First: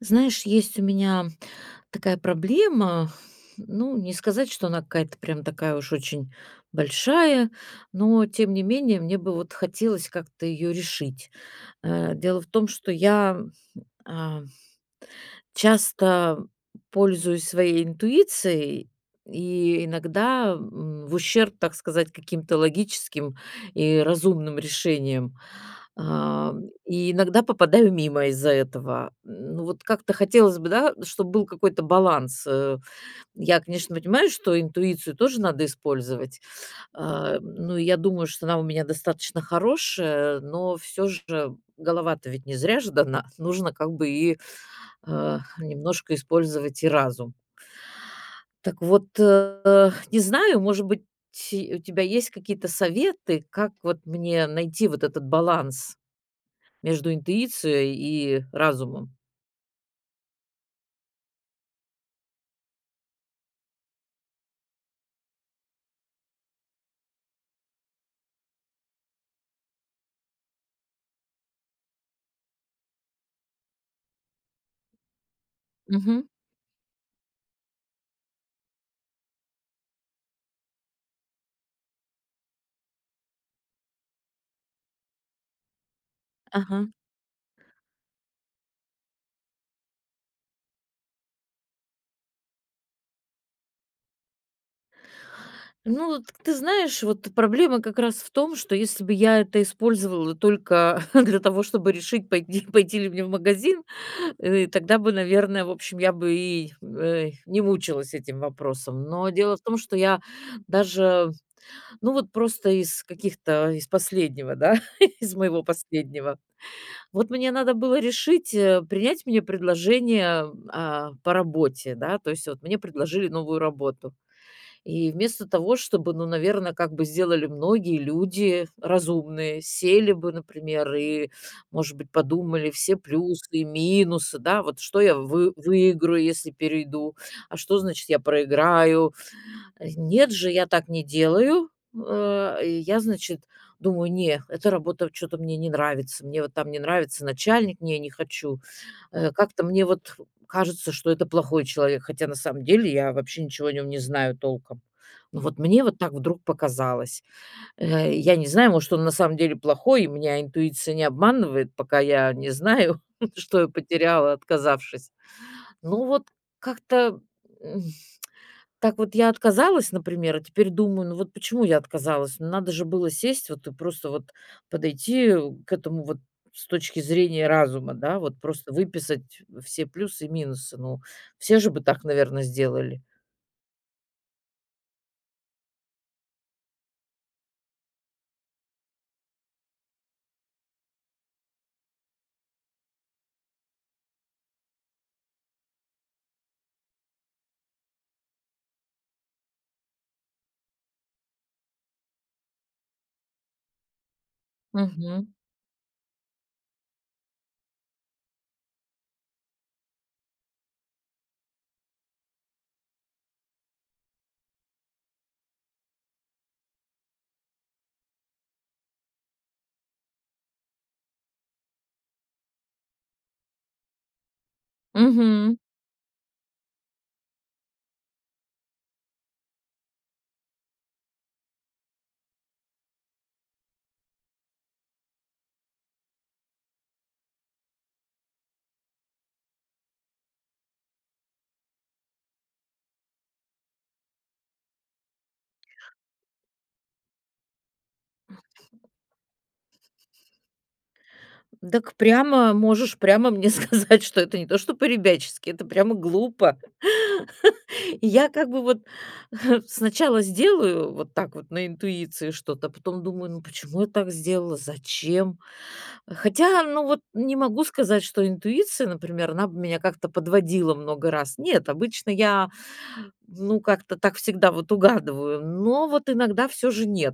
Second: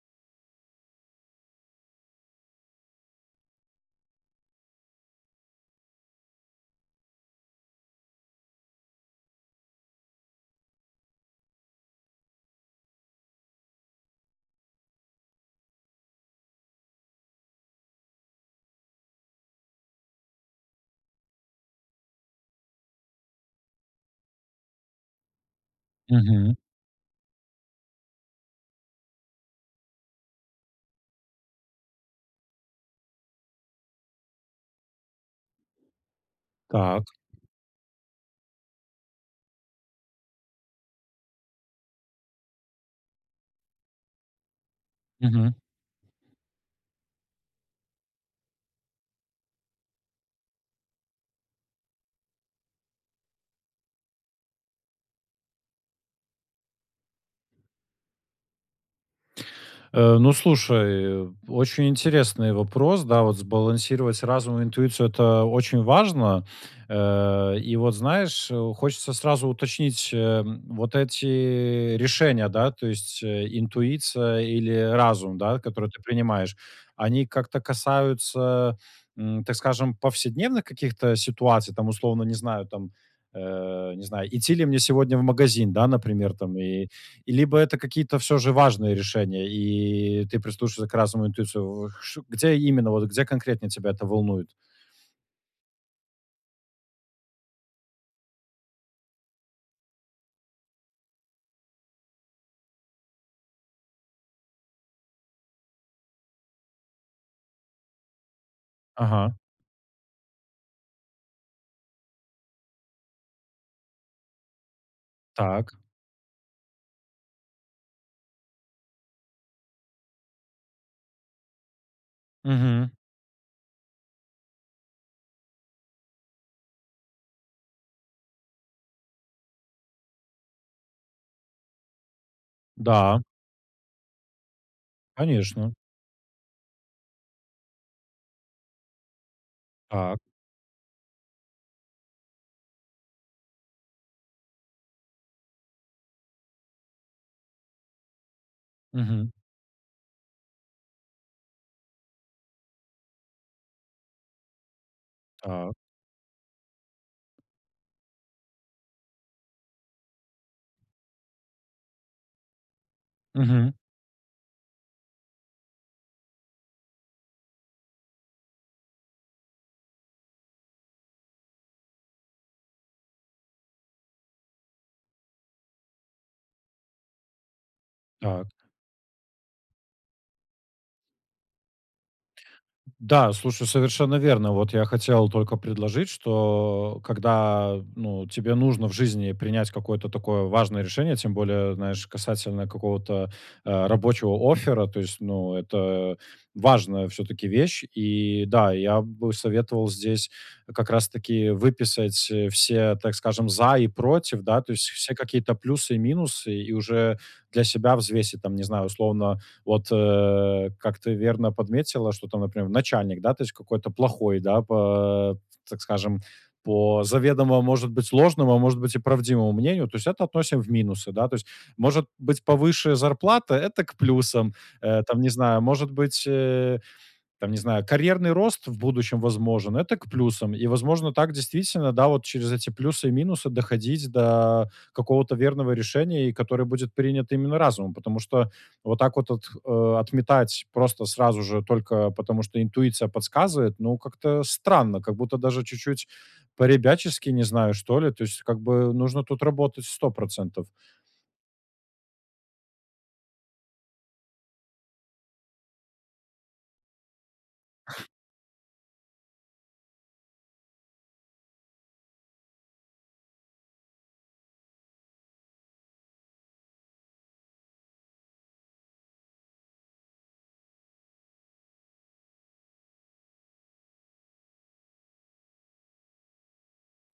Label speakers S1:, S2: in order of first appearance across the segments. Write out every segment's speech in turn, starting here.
S1: Знаешь, есть у меня такая проблема, ну, не сказать, что она какая-то прям такая уж очень большая, но тем не менее мне бы вот хотелось как-то ее решить, э. Дело в том, что я, а часто пользуюсь своей интуицией и иногда, м, в ущерб, так сказать, каким-то логическим и разумным решениям, а,
S2: Мгм.
S1: и иногда попадаю мимо из-за этого. Ну, вот как-то хотелось бы да, чтобы был какой-то баланс, э. Я, конечно, понимаю, что интуицию тоже надо использовать.
S2: Так.
S1: А, ну, и я думаю, что она у меня достаточно хорошая, но всё же голова-то ведь не зря же дана. Нужно как бы и, а,
S2: Мгм.
S1: немножко использовать и разум. Так вот, а, не знаю, может быть, у тебя есть какие-то советы, как вот мне найти вот этот баланс между интуицией и разумом.
S2: Э, ну слушай. Очень интересный вопрос, да, вот. Сбалансировать разум и интуицию- это очень важно. Э, и вот знаешь, хочется сразу уточнить, э, вот эти решения, да, то есть интуиция или разум, да, которые ты
S1: Мгм.
S2: принимаешь, они как-то касаются, м, так скажем, повседневных каких-то ситуаций? Там условно, не знаю там, э, не знаю, идти ли мне сегодня в магазин, да, например, там, э,
S1: Ага.
S2: либо это какие-то всё же важные решения и ты прислушиваешься к разным интуициям. Где именно, вот где конкретно тебя это волнует?
S1: Ну вот ты знаешь, вот проблема как раз в том, что если бы я это использовала только для того, чтобы решить, пойти пойти ли мне в магазин, э, тогда бы, наверно, в общем, я бы и, э, не мучилась этим вопросом. Но
S2: Ага.
S1: дело в том, что я даже, ну, вот просто из каких-то из последнего да, из моего
S2: Так.
S1: последнего. Вот мне надо было решить, э, принять мне предложение, а, по работе, да. То есть вот мне
S2: Мгм.
S1: предложили новую работу. И вместо того, чтобы, ну, наверно, как бы сделали многие люди разумные, сели бы, например, и, может быть, подумали все
S2: Да.
S1: плюсы и минусы, да, вот что я вы
S2: Конечно.
S1: выиграю, если перейду, а что, значит, я проиграю.
S2: Так.
S1: Нет же, я так не делаю, э. Я, значит, думаю, не, эта работа чё-то мне не нравится. Мне вот там не нравится начальник, не не хочу. Э,
S2: Мгм.
S1: как-то мне вот кажется, что это плохой человек. Хотя на самом деле я вообще ничего о нём не знаю толком. Но вот
S2: Так.
S1: мне вот так вдруг показалось. Э, я не знаю, может, он на самом деле плохой, и меня интуиция не обманывает, пока я не знаю, что я
S2: Мгм.
S1: потеряла, отказавшись. Ну вот как-то, м. Так вот я отказалась, например, а теперь думаю, ну вот почему я отказалась? Надо же было сесть вот и просто вот подойти к этому вот с точки зрения разума, да. Вот
S2: Так.
S1: просто выписать все плюсы и минусы, ну. Все же бы так, наверно, сделали.
S2: Да слушай. Совершенно верно вот. Я хотел только предложить, что когда, ну, тебе нужно в жизни принять какое-то такое важное решение, тем более, знаешь, касательно какого-то, а, рабочего оффера, то есть, ну, это важная всё-таки вещь. И, да, и я бы советовал здесь как раз таки выписать, э, все, так скажем, за и против, да, то есть все
S1: Мгм.
S2: какие-то плюсы и минусы и уже для себя взвесить там, не знаю, условно, вот, э, как ты верно подметила, что там, например, начальник да, то есть какой-то плохой, да, по, т так скажем, по заведомо, может быть, ложному, а может быть, и правдивому мнению, то есть это относим в минусы, да. То есть может быть повыше зарплата- это к плюсам. Э, там, не
S1: Мгм.
S2: знаю, может быть, э, там, не знаю, карьерный рост в будущем возможен- это к плюсам. И возможно так, действительно, да, вот через эти плюсы и минусы доходить до какого-то верного решения, и которое будет принято именно разумом. Потому что вот так вот от э, отметать просто сразу же только потому, что интуиция подсказывает, ну, как-то странно, как будто даже чуть-чуть по-ребячески, не знаю, что ли. То есть как бы нужно тут работать 100 %.
S1: Дак прямо можешь прямо мне сказать, что это не то что по-ребячески, это прямо глупо. И я как бы вот сначала сделаю вот так вот на интуиции что-то, а потом думаю, ну, почему я так сделала, зачем? Хотя, ну, вот не могу сказать, что интуиция, например, она бы меня как-то подводила много раз. Нет, обычно я, ну, как-то так всегда вот угадываю, но вот иногда всё же нет,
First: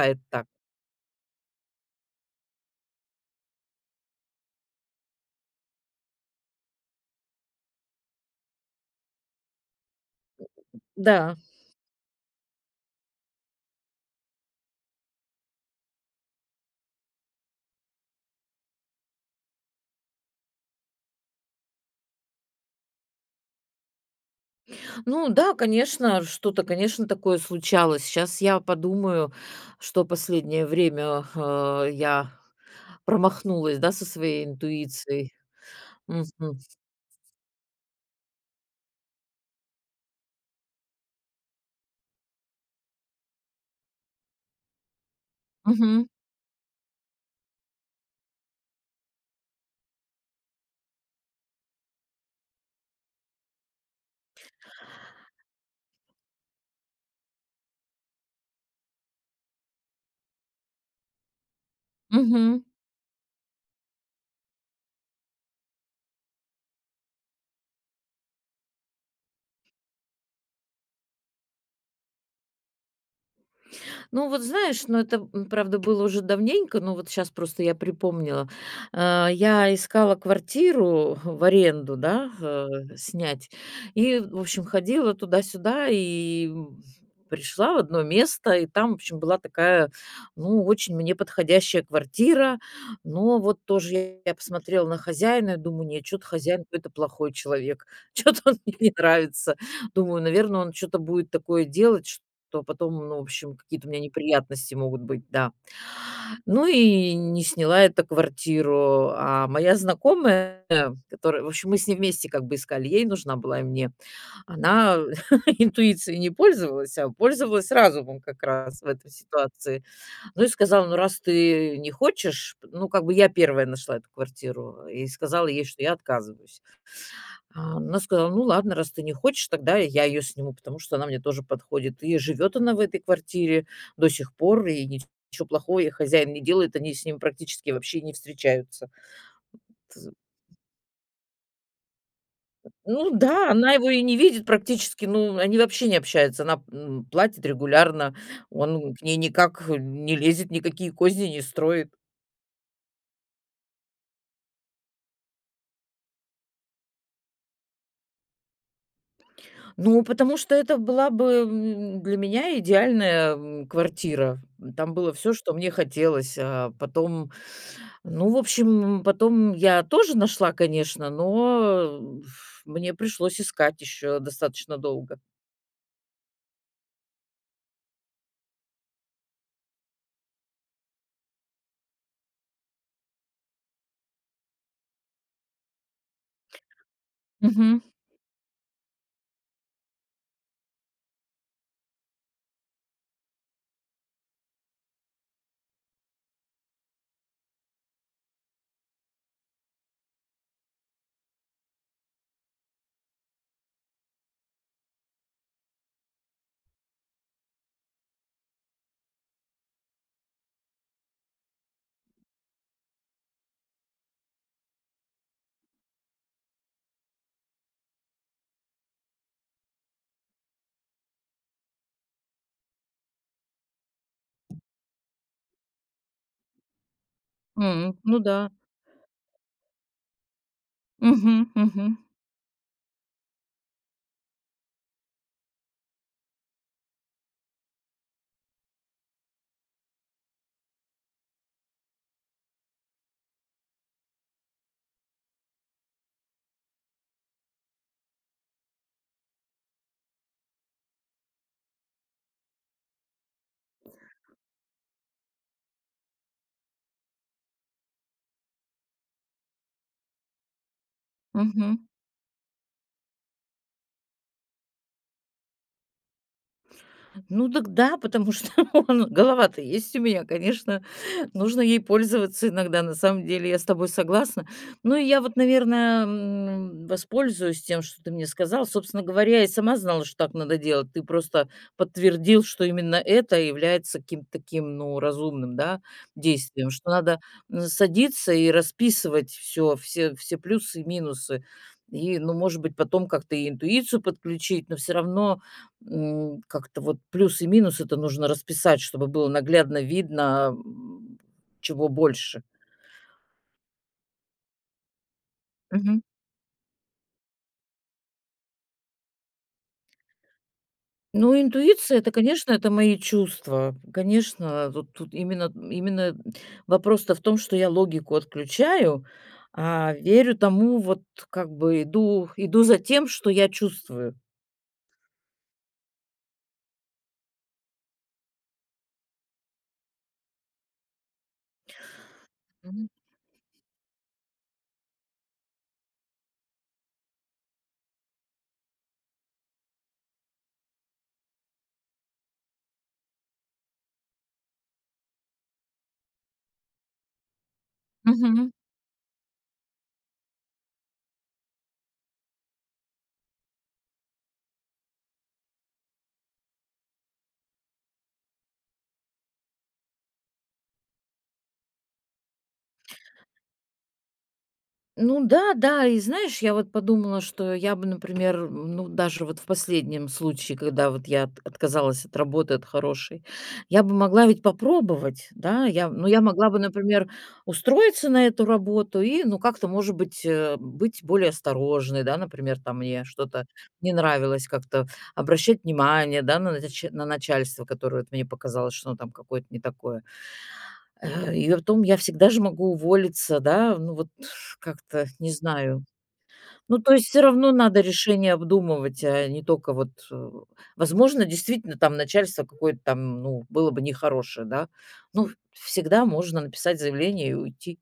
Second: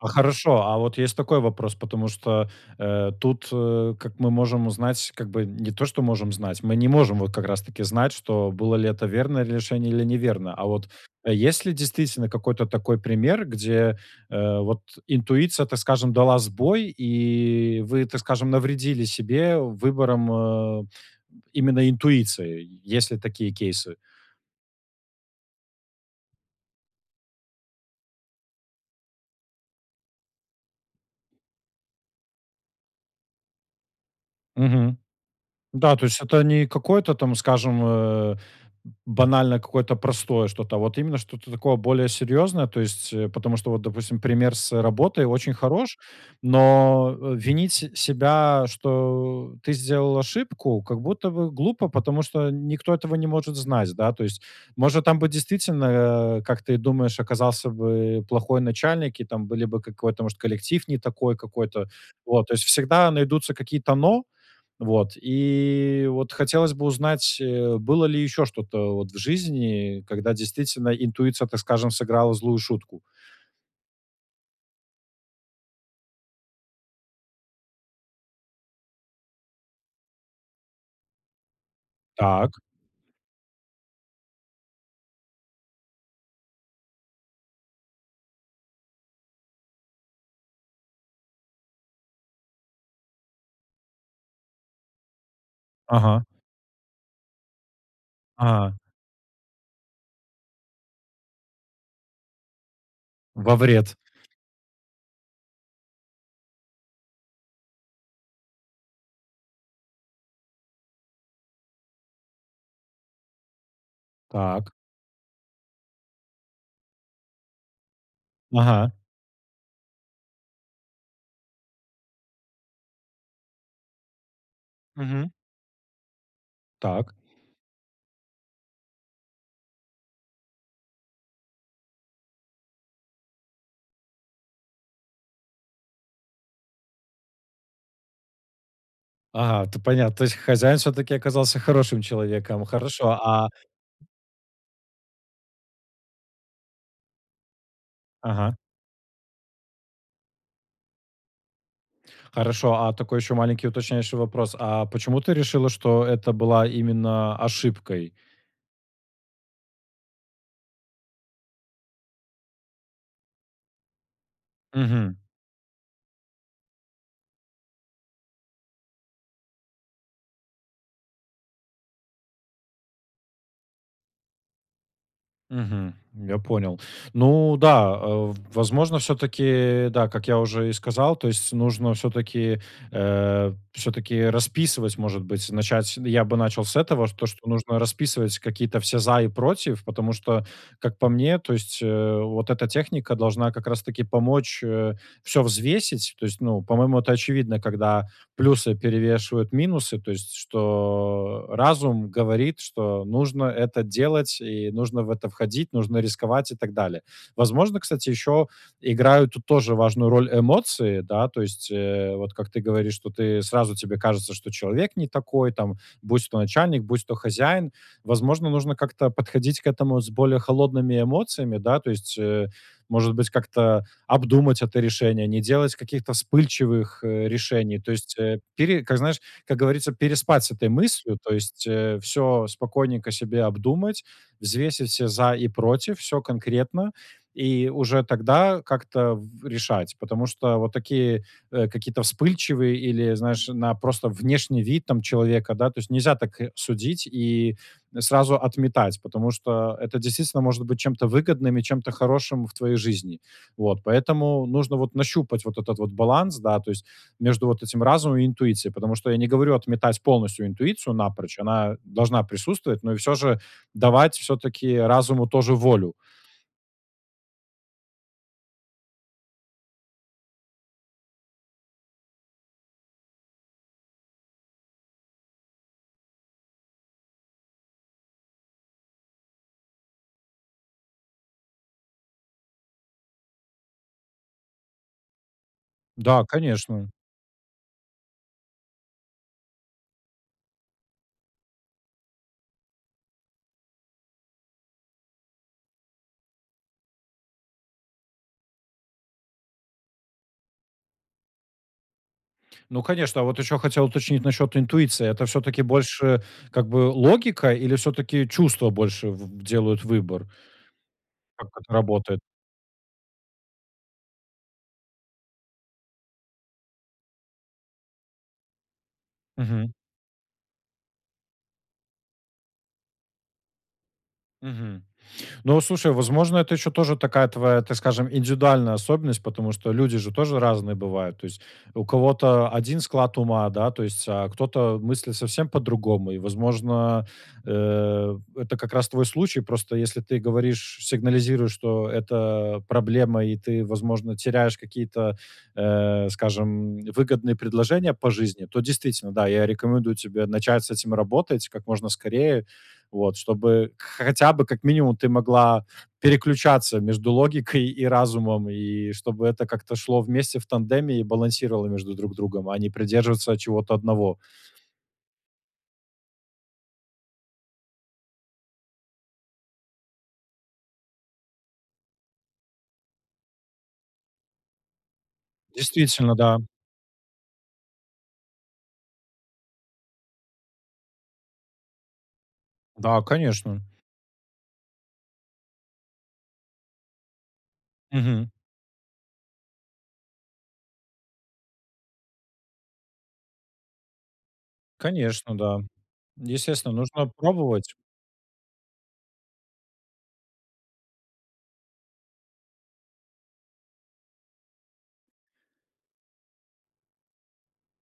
S2: А
S1: так.
S2: хорошо, а вот есть такой вопрос, потому что, э, тут, э, как мы можем узнать, как бы не то, что можем знать, мы не можем вот как раз таки знать, что было ли это верное решение или неверное. А вот
S1: Да.
S2: есть ли, действительно, какой-то такой пример, где, э, вот интуиция, так скажем, дала сбой и вы, так скажем, навредили себе выбором, э, именно интуиции? Есть ли такие кейсы?
S1: Ну да, конечно, что-то, конечно, такое случалось. Щас я подумаю, что последнее время, а, я промахнулась, да, со своей
S2: Мгм.
S1: интуицией.
S2: Да, то есть это
S1: Мгм.
S2: не какое-то там, скажем, э, б банально какое-то простое что-то, а вот именно что-то такое более серьезное, то есть, э, потому что вот, допустим, пример с работой очень хорош,
S1: Мгм.
S2: но винить се себя, что ты сделал ошибку, как будто бы глупо, потому что никто этого не может знать, да. То есть, может, там бы действительно, а, как ты и думаешь, оказался бы плохой начальник, и там были бы какой-то, может, коллектив не такой какой-то вот. То
S1: Мгм.
S2: есть всегда найдутся какие-то "но". Вот, и вот хотелось бы узнать, э, было ли еще что-то вот в жизни, когда действительно интуиция, так скажем, сыграла злую шутку.
S1: Ну вот знаешь, ну это, м, правда, было уже давненько, но вот щас просто я припомнила. А, я искала квартиру, в аренду да,
S2: Так.
S1: а, снять и, в общем, ходила туда-сюда и пришла в одно место. И там, в общем, была такая, ну, очень мне подходящая квартира. Но вот тоже я посмотрела на хозяина и думаю, нет, чё-то
S2: Ага.
S1: хозяин какой-то плохой человек. Чё-то он мне
S2: Ага.
S1: не нравится. Думаю, наверно, он чё-то будет такое делать, что потом, ну, в общем,
S2: Во
S1: какие-то у
S2: вред.
S1: меня неприятности могут быть, да. Ну и не сняла эту квартиру. А моя знакомая, которая, в общем, мы с ней вместе как бы искали, ей нужна была и мне.
S2: Так.
S1: Она интуицией не пользовалась, а пользовалась разумом как раз в
S2: Ага.
S1: этой ситуации. Ну и сказала: "Ну, раз ты не хочешь" Ну как бы я первая нашла эту квартиру. И
S2: Мгм.
S1: сказала ей, что я отказываюсь.
S2: Так.
S1: А она сказала: "Ну ладно, раз ты не хочешь, тогда я её сниму, потому что она мне тоже подходит". И живёт она в этой квартире до сих пор, и ничего плохого ей хозяин не делает. Они с ним практически вообще не встречаются.
S2: Ага, это
S1: Ты з
S2: понятно. То есть хозяин всё-таки оказался хорошим человеком.
S1: Ну
S2: Хорошо, а
S1: да, она его и не видит практически. Ну, они вообще не общаются. Она, м, платит регулярно.
S2: Ага.
S1: Он к ней никак не лезет, никакие козни не строит.
S2: Хорошо, а такой еще маленький уточняющий вопрос. А почему ты решила, что это была именно ошибкой?
S1: Ну, потому что это была бы, м, для меня идеальная, эм, квартира. Там было
S2: Мгм.
S1: всё, что мне хотелось. А потом, ну, в общем, м, потом я тоже нашла, конечно, но, э, б ф мне пришлось искать ещё достаточно долго.
S2: Мгм. Я понял. Ну да, э, в возможно, всё-таки, да, как я уже и сказал, то есть нужно, всё-таки, э, всё-таки, расписывать, может быть, начать, н я бы начал с этого, с то, что нужно
S1: Мгм.
S2: расписывать какие-то все "за и против", потому что, как по мне, то есть, э, вот эта техника должна как раз-таки помочь, э, всё взвесить, то есть, ну, по-моему, это очевидно, когда плюсы перевешивают минусы, то есть, что, э, разум говорит, что нужно это делать и нужно в это входить, нужно рисковать и так далее. Возможно, кстати, ещё играют тут тоже важную роль эмоции, да? То есть, э, вот как ты говоришь тут, и сразу тебе кажется, что человек не такой там- будь то начальник, будь то хозяин. Возможно, нужно как-то подходить к этому с более холодными эмоциями, да? То есть, э, может быть, как-то обдумать это решение, не делать каких-то вспыльчивых, э, решений. То
S1: М.
S2: есть,
S1: Ну
S2: э,
S1: да.
S2: пире как, знаешь, как говорится, переспать с этой мыслью, то
S1: Мгм,
S2: есть,
S1: мгм.
S2: э, всё спокойненько себе обдумать, взвесить все "за и против", всё конкретно, и уже тогда как-то в решать. Потому что вот такие, э, какие-то вспыльчивые или, знаешь, на просто внешний вид там человека, да? То есть, нельзя так, э, судить и н сразу отметать, потому что это действительно может быть чем-то выгодным и чем-то хорошим в твоей жизни. Вот. Поэтому нужно вот нащупать вот этот вот баланс, да, то есть, между вот этим разумом и интуицией, потому что я не говорю отметать полностью интуицию напрочь. Она
S1: Мгм.
S2: должна присутствовать, но и всё же давать всё-таки разуму тоже волю.
S1: Ну дак да, потому что, ну, голова-то есть у меня, конечно, нужно ей пользоваться иногда. На самом деле, я с тобой согласна. Ну, и я вот, наверное, э, м, воспользуюсь тем, что ты мне сказал. Собственно говоря, я и сама знала, что так надо делать. Ты просто подтвердил, что именно это является каким-то таким, ну, разумным, да,
S2: Да,
S1: действием.
S2: конечно.
S1: Что надо, э, садиться и расписывать всё, все все плюсы и минусы. И, ну, может быть, потом как-то и интуицию подключить, но всё равно, м, как-то вот плюс и минусы- это нужно расписать, чтобы было наглядно видно, ам, чего больше.
S2: Ну, конечно, вот еще хотел уточнить насчет интуиции: это всё-таки
S1: Мгм.
S2: больше как бы логика, или всё-таки чувства больше в делают выбор?
S1: Ну,
S2: Так, как
S1: интуиция- это,
S2: работает.
S1: конечно, это- мои чувства. Конечно, тут тут именно именно д вопрос-то в том, что я логику отключаю,
S2: Мгм.
S1: а верю тому, вот, как бы, иду иду за тем, что я чувствую.
S2: Мгм. Ну вот слушай, возможно, это ещё тоже такая твоя, так скажем, индивидуальная особенность, потому что люди же тоже разные бывают, то есть у кого-то 1 склад ума, да, то есть, а кто-то мыслит совсем по-другому. И, возможно, э, это как раз твой случай. Просто если ты говоришь, сигнализируешь, что это проблема и ты, возможно, теряешь какие-то, э, скажем, выгодные предложения по жизни,
S1: Мгм.
S2: то действительно, да, я рекомендую тебе начать с этим работать как можно скорее, вот, чтобы к хотя бы, как минимум, ты могла переключаться между логикой и разумом, и чтобы это как-то шло вместе в тандеме и балансировало между друг другом, а не придерживаться чего-то одного.
S1: Ну да, да.И знаешь, я вот подумала, что я бы, например, м, ну, даже вот в последнем случае, когда вот я от отказалась от работы, от хорошей, я бы могла ведь попробовать, да. Я ну,
S2: Действительно,
S1: я
S2: да.
S1: могла бы, например, устроиться на эту работу и, ну, как-то, может быть, э, быть более осторожной. Да, например, там,
S2: Да,
S1: мне что-то
S2: конечно.
S1: не нравилось, как-то обращать внимание, да, на нач на начальство, которое вот мне
S2: Мгм.
S1: показалось, что оно там какое-то не такое. Э, и притом я всегда же могу уволиться, да. Ну, вот как-то не
S2: Конечно,
S1: знаю.
S2: да, естественно,
S1: Ну, то
S2: нужно
S1: есть всё равно
S2: пробовать.
S1: надо решение обдумывать, а не только вот э Возможно, действительно там начальство какое-то там, ну, было бы нехорошее, да. Ну, всегда можно написать заявление и уйти.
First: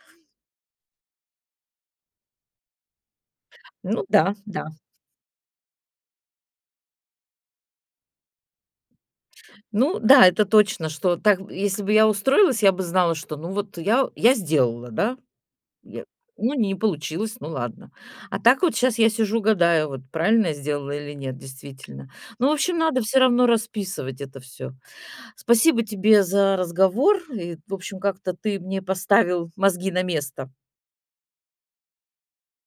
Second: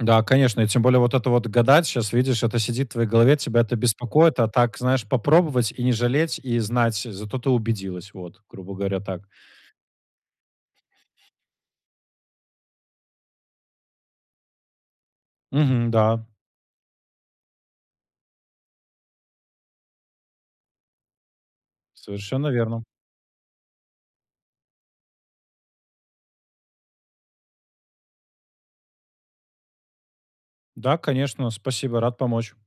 S2: Да, конечно, и тем более вот это вот гадать сейчас, видишь, это сидит в твоей голове, тебя это
S1: Ну да,
S2: беспокоит, а
S1: да.
S2: так, знаешь, попробовать и не жалеть и знать, зато ты убедилась. Вот, грубо говоря, так.
S1: Ну да, это точно, что так б Если бы я устроилась, я бы знала, что, ну, вот я я сделала, да,
S2: Мгм,
S1: я
S2: да.
S1: Ну, не получилось, ну, ладно. А так вот сейчас я сижу, гадаю, вот правильно я сделала или нет действительно. Ну,
S2: Совершенно
S1: в общем,
S2: верно.
S1: надо всё равно расписывать это всё. Спасибо тебе за разговор. И, в общем, как-то ты мне поставил мозги на место.
S2: Да, конечно, спасибо, рад помочь.